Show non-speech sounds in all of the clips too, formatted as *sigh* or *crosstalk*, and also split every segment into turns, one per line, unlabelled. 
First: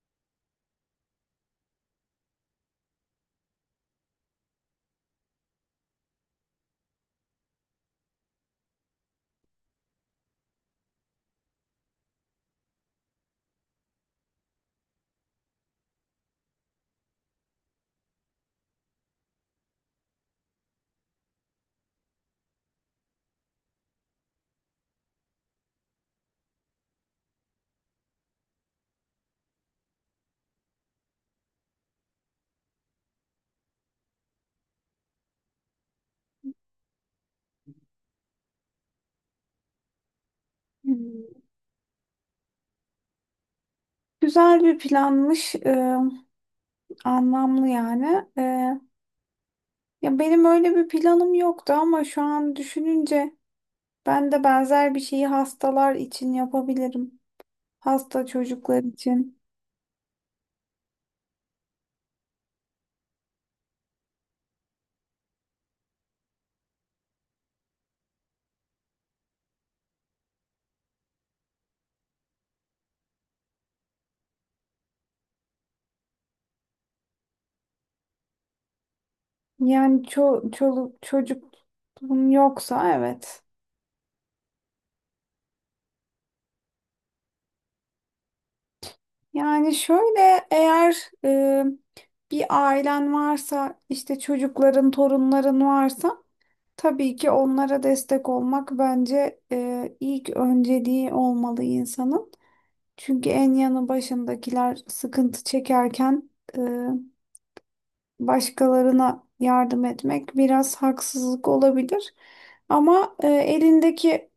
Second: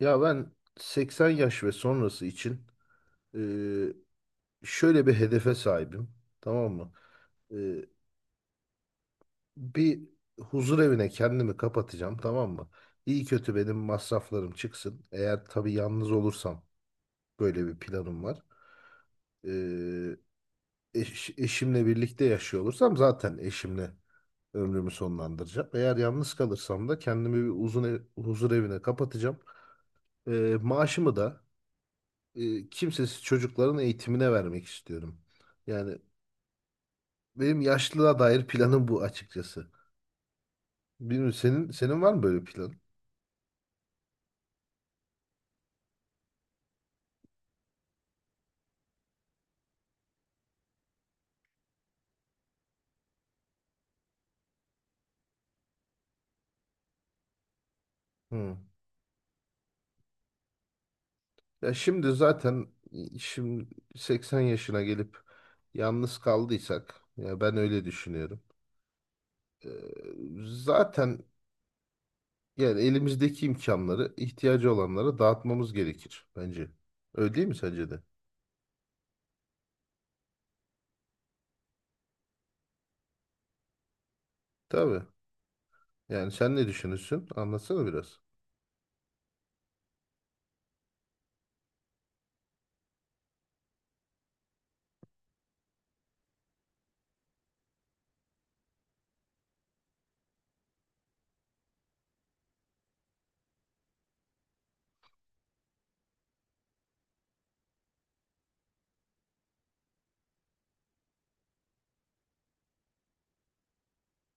Ya ben 80 yaş ve sonrası için e, şöyle bir hedefe sahibim. Tamam mı? E, bir huzur evine kendimi kapatacağım. Tamam mı? İyi kötü benim masraflarım çıksın. Eğer tabii yalnız olursam böyle bir planım var. E, eşimle birlikte yaşıyor olursam zaten eşimle ömrümü sonlandıracağım. Eğer yalnız kalırsam da kendimi bir huzur evine kapatacağım. E, maaşımı da kimsesiz çocukların eğitimine vermek istiyorum. Yani benim yaşlılığa dair planım bu açıkçası. Bilmiyorum,
Hmm.
senin var mı böyle plan?
Güzel bir planmış, anlamlı yani. Ya benim öyle bir planım yoktu ama şu an düşününce ben de benzer bir şeyi hastalar için yapabilirim. Hasta
Hı.
çocuklar için.
Ya şimdi zaten şimdi 80 yaşına gelip yalnız kaldıysak, ya ben öyle düşünüyorum. Ee, zaten yani elimizdeki imkanları ihtiyacı olanlara dağıtmamız gerekir bence. Öyle değil mi sence de?
Yani çoluk çocuk yoksa evet.
Tabii. Yani sen ne düşünürsün? Anlatsana biraz.
Yani şöyle eğer e, bir ailen varsa işte çocukların, torunların varsa. Tabii ki onlara destek olmak bence ilk önceliği olmalı insanın. Çünkü en yanı başındakiler sıkıntı çekerken e, başkalarına yardım etmek biraz haksızlık olabilir. Ama elindeki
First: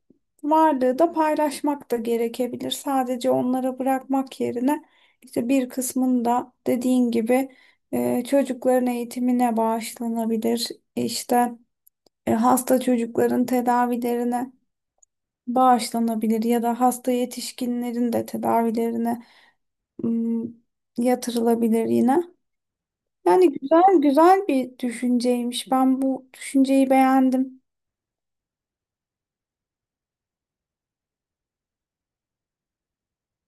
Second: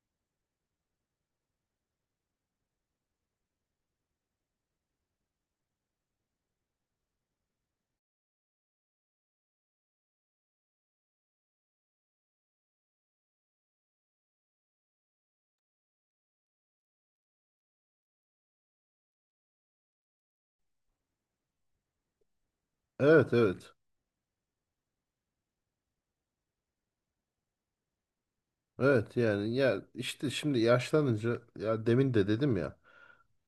varlığı da paylaşmak da gerekebilir. Sadece onlara bırakmak yerine işte bir kısmını da dediğin gibi çocukların eğitimine bağışlanabilir. İşte hasta çocukların tedavilerine bağışlanabilir ya da hasta yetişkinlerin de tedavilerine ım, yatırılabilir yine.
Evet,
Yani
evet.
güzel güzel bir düşünceymiş. Ben bu düşünceyi beğendim.
Evet yani, ya işte şimdi yaşlanınca, ya demin de dedim ya,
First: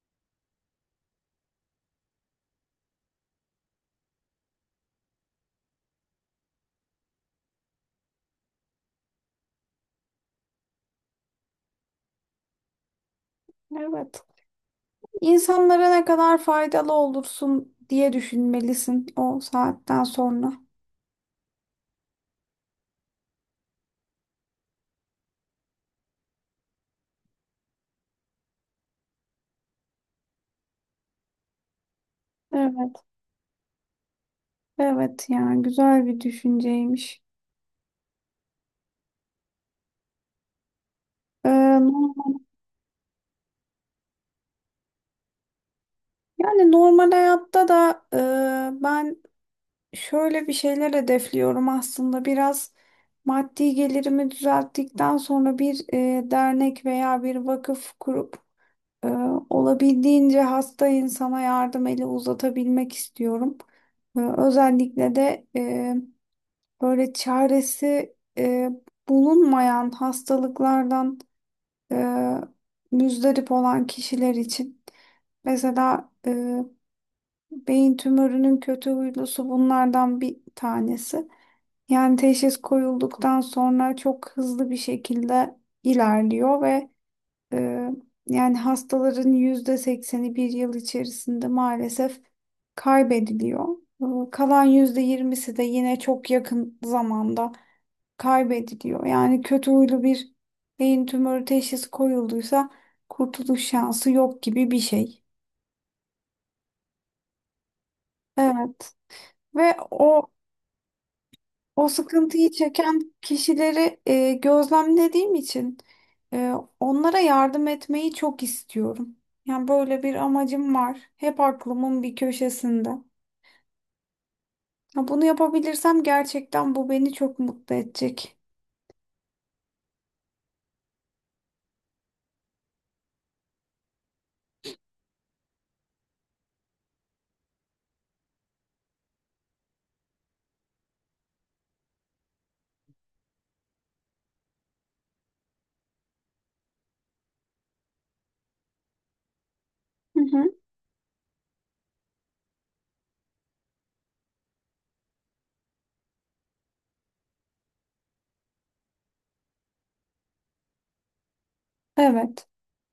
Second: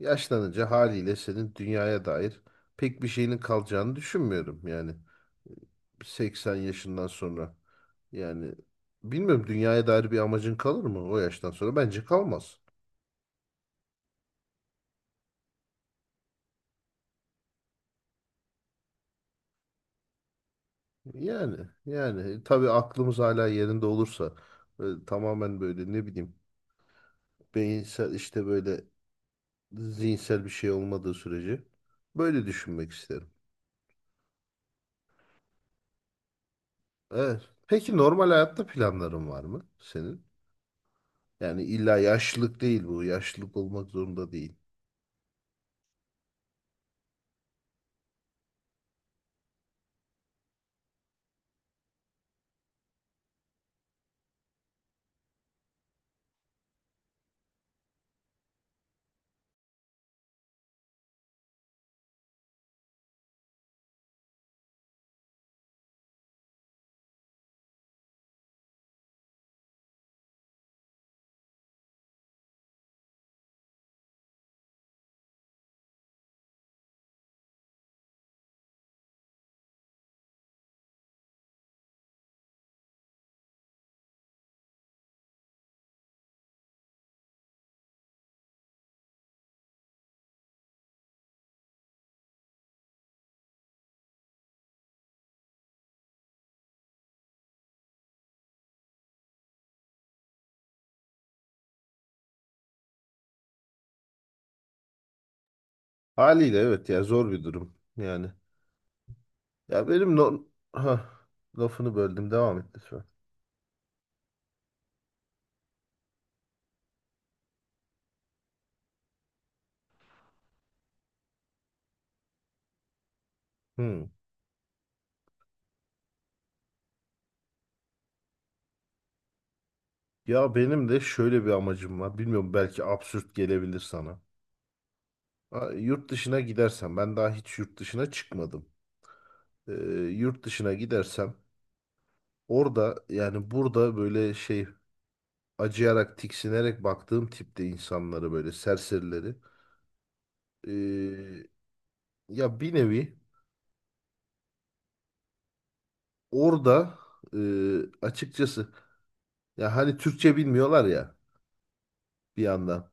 yaşlanınca haliyle senin dünyaya dair pek bir şeyinin kalacağını düşünmüyorum. Yani 80 yaşından sonra, yani bilmiyorum, dünyaya dair bir amacın kalır mı o yaştan sonra? Bence kalmaz.
Evet. İnsanlara ne kadar faydalı olursun diye düşünmelisin o saatten sonra.
Yani tabii aklımız hala yerinde olursa, tamamen böyle, ne bileyim, beyinsel, işte böyle zihinsel bir şey olmadığı sürece böyle düşünmek
Evet,
isterim.
evet yani güzel bir düşünceymiş.
Evet. Peki normal hayatta planların var mı senin?
Ee,
Yani illa
normal-
yaşlılık değil bu. Yaşlılık olmak zorunda değil.
yani normal hayatta da ben şöyle bir şeyler hedefliyorum aslında biraz maddi gelirimi düzelttikten sonra bir dernek veya bir vakıf kurup e, olabildiğince hasta insana yardım eli uzatabilmek istiyorum. Özellikle de böyle çaresi bulunmayan hastalıklardan e, müzdarip olan kişiler için. Mesela beyin tümörünün kötü huylusu bunlardan bir tanesi. Yani teşhis koyulduktan sonra çok hızlı bir şekilde ilerliyor ve e, yani hastaların yüzde sekseni bir yıl içerisinde maalesef kaybediliyor. Kalan yüzde yirmisi de yine çok yakın zamanda kaybediliyor. Yani kötü huylu bir beyin tümörü teşhisi koyulduysa kurtuluş şansı yok gibi bir şey.
Haliyle evet, ya zor bir durum. Yani
Evet ve
ya benim
o
no, ha,
O
lafını böldüm,
sıkıntıyı
devam et lütfen.
çeken kişileri gözlemlediğim için e, onlara yardım etmeyi çok istiyorum. Yani böyle bir amacım var. Hep aklımın bir köşesinde.
Hmm.
Ya bunu yapabilirsem gerçekten bu beni çok mutlu edecek.
Ya benim de şöyle bir amacım var. Bilmiyorum, belki absürt gelebilir sana. Ha, yurt dışına gidersem, ben daha hiç yurt dışına çıkmadım. Ee, yurt dışına gidersem orada, yani burada böyle şey, acıyarak tiksinerek baktığım tipte insanları, böyle serserileri,
Hı hı.
e, ya bir nevi orada, e, açıkçası, ya hani Türkçe bilmiyorlar ya bir
Evet.
yandan.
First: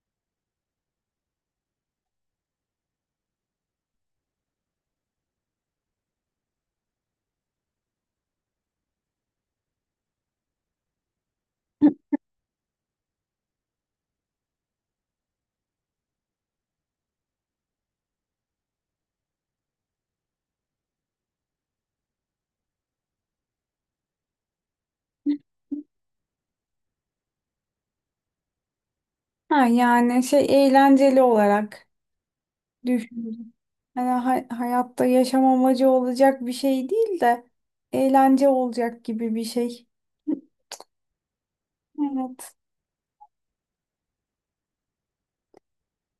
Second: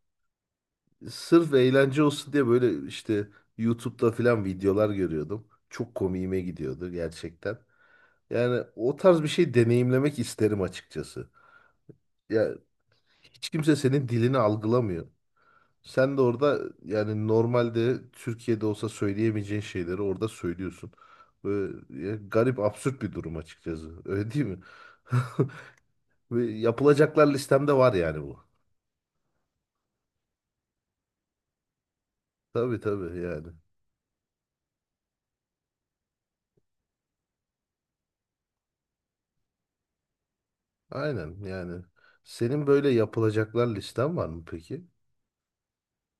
Sırf eğlence olsun diye böyle işte YouTube'da falan videolar görüyordum. Çok komiğime gidiyordu gerçekten. Yani o tarz bir şey deneyimlemek isterim açıkçası. Ya hiç kimse senin dilini algılamıyor. Sen de orada, yani normalde Türkiye'de olsa söyleyemeyeceğin şeyleri orada söylüyorsun. Böyle ya, garip absürt bir durum açıkçası. Öyle değil mi? *laughs* Ve yapılacaklar listemde var yani bu.
Ha, yani şey eğlenceli olarak
Tabii, tabii yani.
düşünüyorum. Yani hayatta yaşam amacı olacak bir şey değil de eğlence olacak gibi bir şey.
Aynen yani.
Evet.
Senin böyle yapılacaklar listen var mı peki?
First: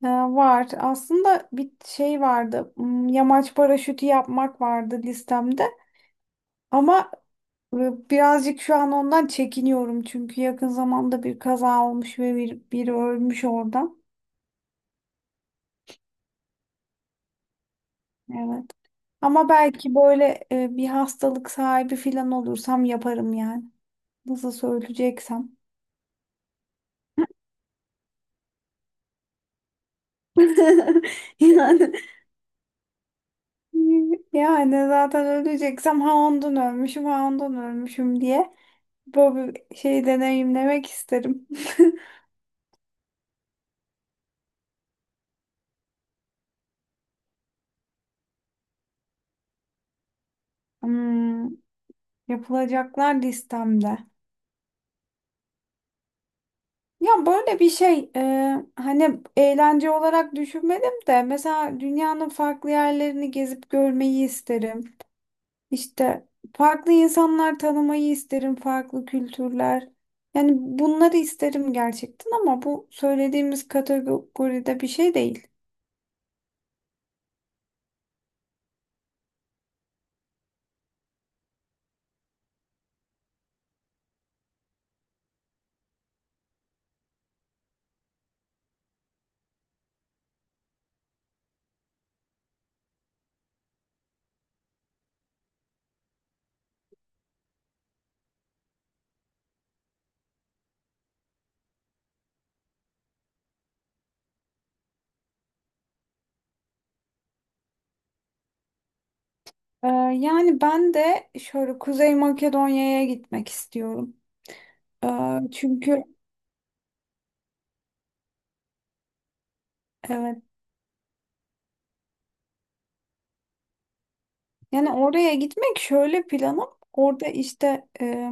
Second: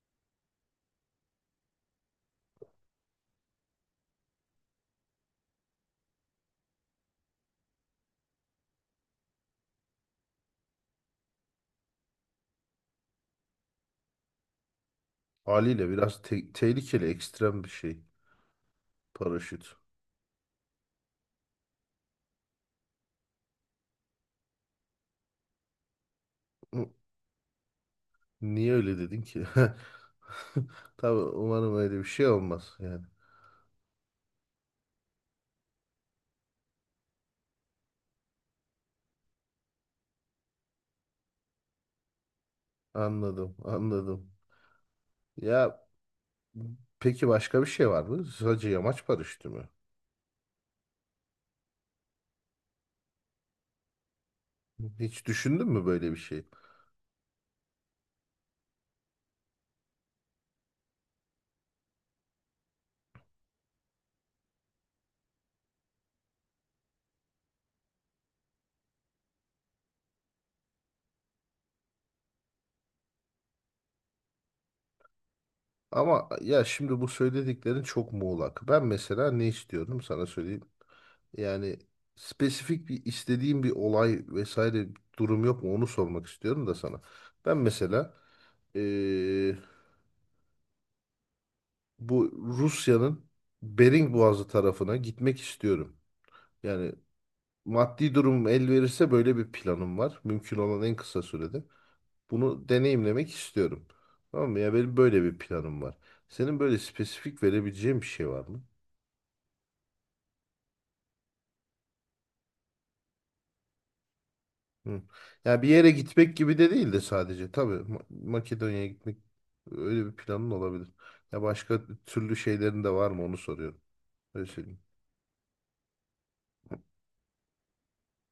Var. Aslında bir şey vardı. Yamaç paraşütü yapmak vardı listemde. Ama birazcık şu an ondan çekiniyorum. Çünkü yakın zamanda bir kaza olmuş ve biri ölmüş orada.
Haliyle biraz tehlikeli, ekstrem bir şey.
Evet. Ama
Paraşüt.
belki böyle bir hastalık sahibi falan olursam yaparım yani. Nasıl söyleyeceksem.
Hı, niye öyle dedin ki? *laughs*
*laughs*
Tabii umarım
Yani
öyle bir şey olmaz yani.
Yani zaten öleceksem ha ondan ölmüşüm ha ondan ölmüşüm diye. Bu şeyi deneyimlemek isterim. *laughs*
Anladım, anladım. Ya peki başka bir şey var mı? Sadece yamaç paraşütü mü?
Hmm, yapılacaklar listemde.
Hiç düşündün mü böyle bir şey?
Ya böyle bir şey hani eğlence olarak düşünmedim de mesela dünyanın farklı yerlerini gezip görmeyi isterim. İşte farklı insanlar tanımayı isterim, farklı kültürler. Yani bunları isterim gerçekten ama bu söylediğimiz kategoride bir şey değil.
Ama ya şimdi bu söylediklerin çok muğlak. Ben mesela ne istiyorum sana söyleyeyim. Yani spesifik bir istediğim bir olay vesaire durum yok mu, onu sormak istiyorum da sana. Ben mesela eee, bu Rusya'nın Bering Boğazı tarafına gitmek istiyorum. Yani maddi durum el verirse böyle bir planım var. Mümkün olan en kısa sürede. Bunu deneyimlemek istiyorum. Tamam mı? Ya benim böyle bir planım var. Senin böyle spesifik verebileceğin bir şey var mı?
Ee, yani ben de şöyle Kuzey Makedonya'ya gitmek istiyorum.
Hı. Yani bir yere
Çünkü.
gitmek gibi de değil de sadece. Tabii Makedonya'ya gitmek, öyle bir
Evet.
planın olabilir. Ya başka türlü şeylerin de var mı, onu soruyorum. Öyle söyleyeyim.
Yani oraya gitmek şöyle planım. Orada işte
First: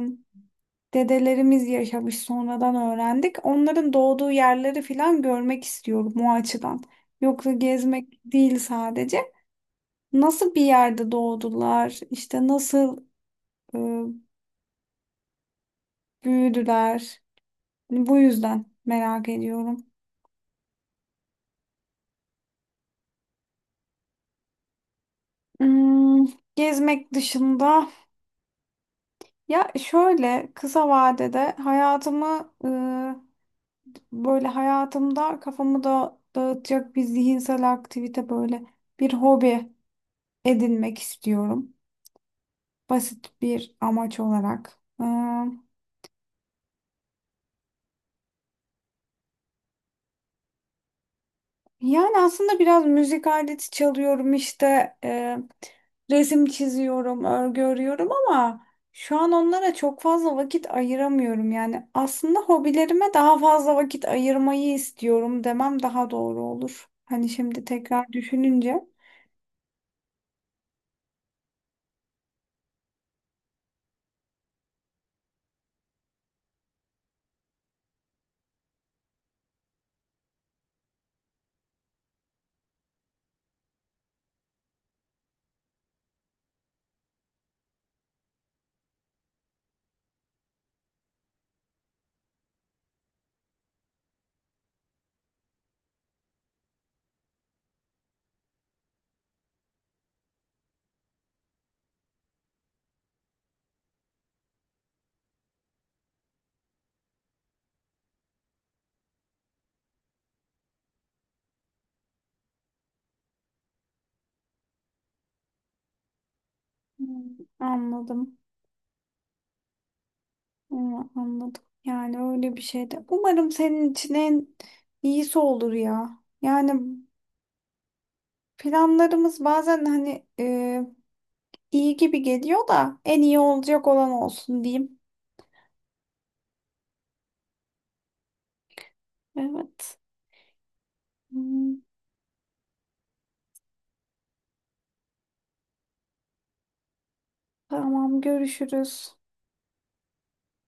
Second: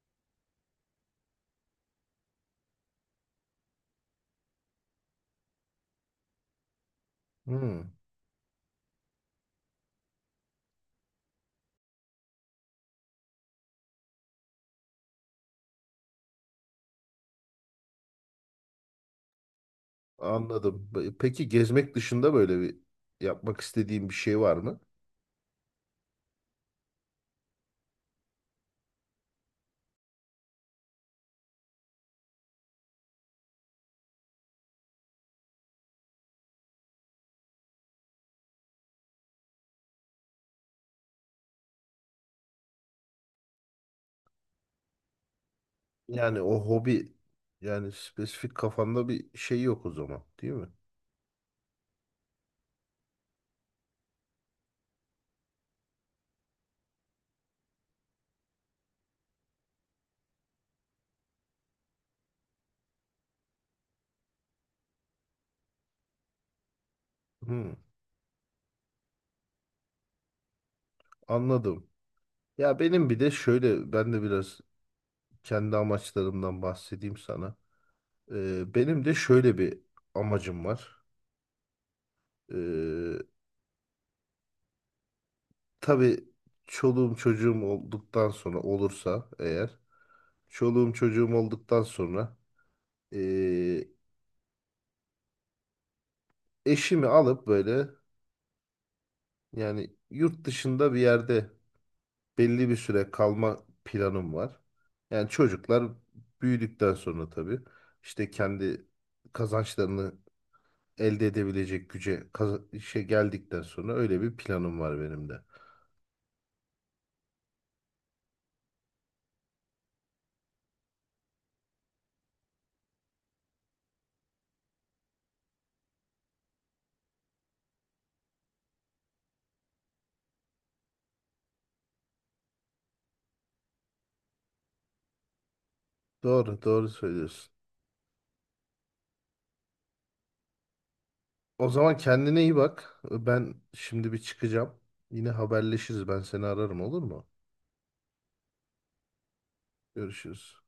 dedelerimiz yaşamış sonradan öğrendik. Onların doğduğu yerleri falan görmek istiyorum o açıdan. Yoksa
Hı,
gezmek değil sadece. Nasıl bir yerde doğdular, işte nasıl e, büyüdüler. Hani bu yüzden merak ediyorum.
anladım. Peki gezmek dışında böyle bir yapmak istediğin bir şey var mı?
Hmm, gezmek dışında ya şöyle kısa vadede hayatımı böyle hayatımda kafamı da dağıtacak bir zihinsel aktivite böyle bir hobi edinmek istiyorum. Basit bir amaç olarak.
Yani o hobi, yani spesifik kafanda bir şey yok o zaman, değil mi?
Yani aslında biraz müzik aleti çalıyorum işte resim çiziyorum, örgü örüyorum ama şu an onlara çok fazla vakit ayıramıyorum. Yani aslında hobilerime daha fazla vakit ayırmayı istiyorum demem daha doğru olur. Hani şimdi
Hı,
tekrar düşününce.
anladım. Ya benim bir de şöyle, ben de biraz kendi amaçlarımdan bahsedeyim sana. Benim de şöyle bir amacım var. Ee, tabii çoluğum çocuğum olduktan sonra olursa eğer çoluğum çocuğum olduktan sonra ee, eşimi alıp böyle, yani yurt dışında bir yerde belli bir süre kalma planım var. Yani çocuklar büyüdükten sonra tabii işte kendi kazançlarını elde edebilecek güce işe geldikten sonra öyle bir planım var benim de.
Hmm, Anladım. Hı, anladım. Yani öyle bir şey de. Umarım senin için en iyisi olur ya. Yani planlarımız bazen hani iyi gibi geliyor da en iyi olacak olan olsun diyeyim.
Doğru, doğru söylüyorsun.
Evet.
O
Hı,
zaman kendine iyi bak. Ben şimdi bir çıkacağım. Yine haberleşiriz. Ben seni ararım, olur mu?
tamam görüşürüz.
Görüşürüz.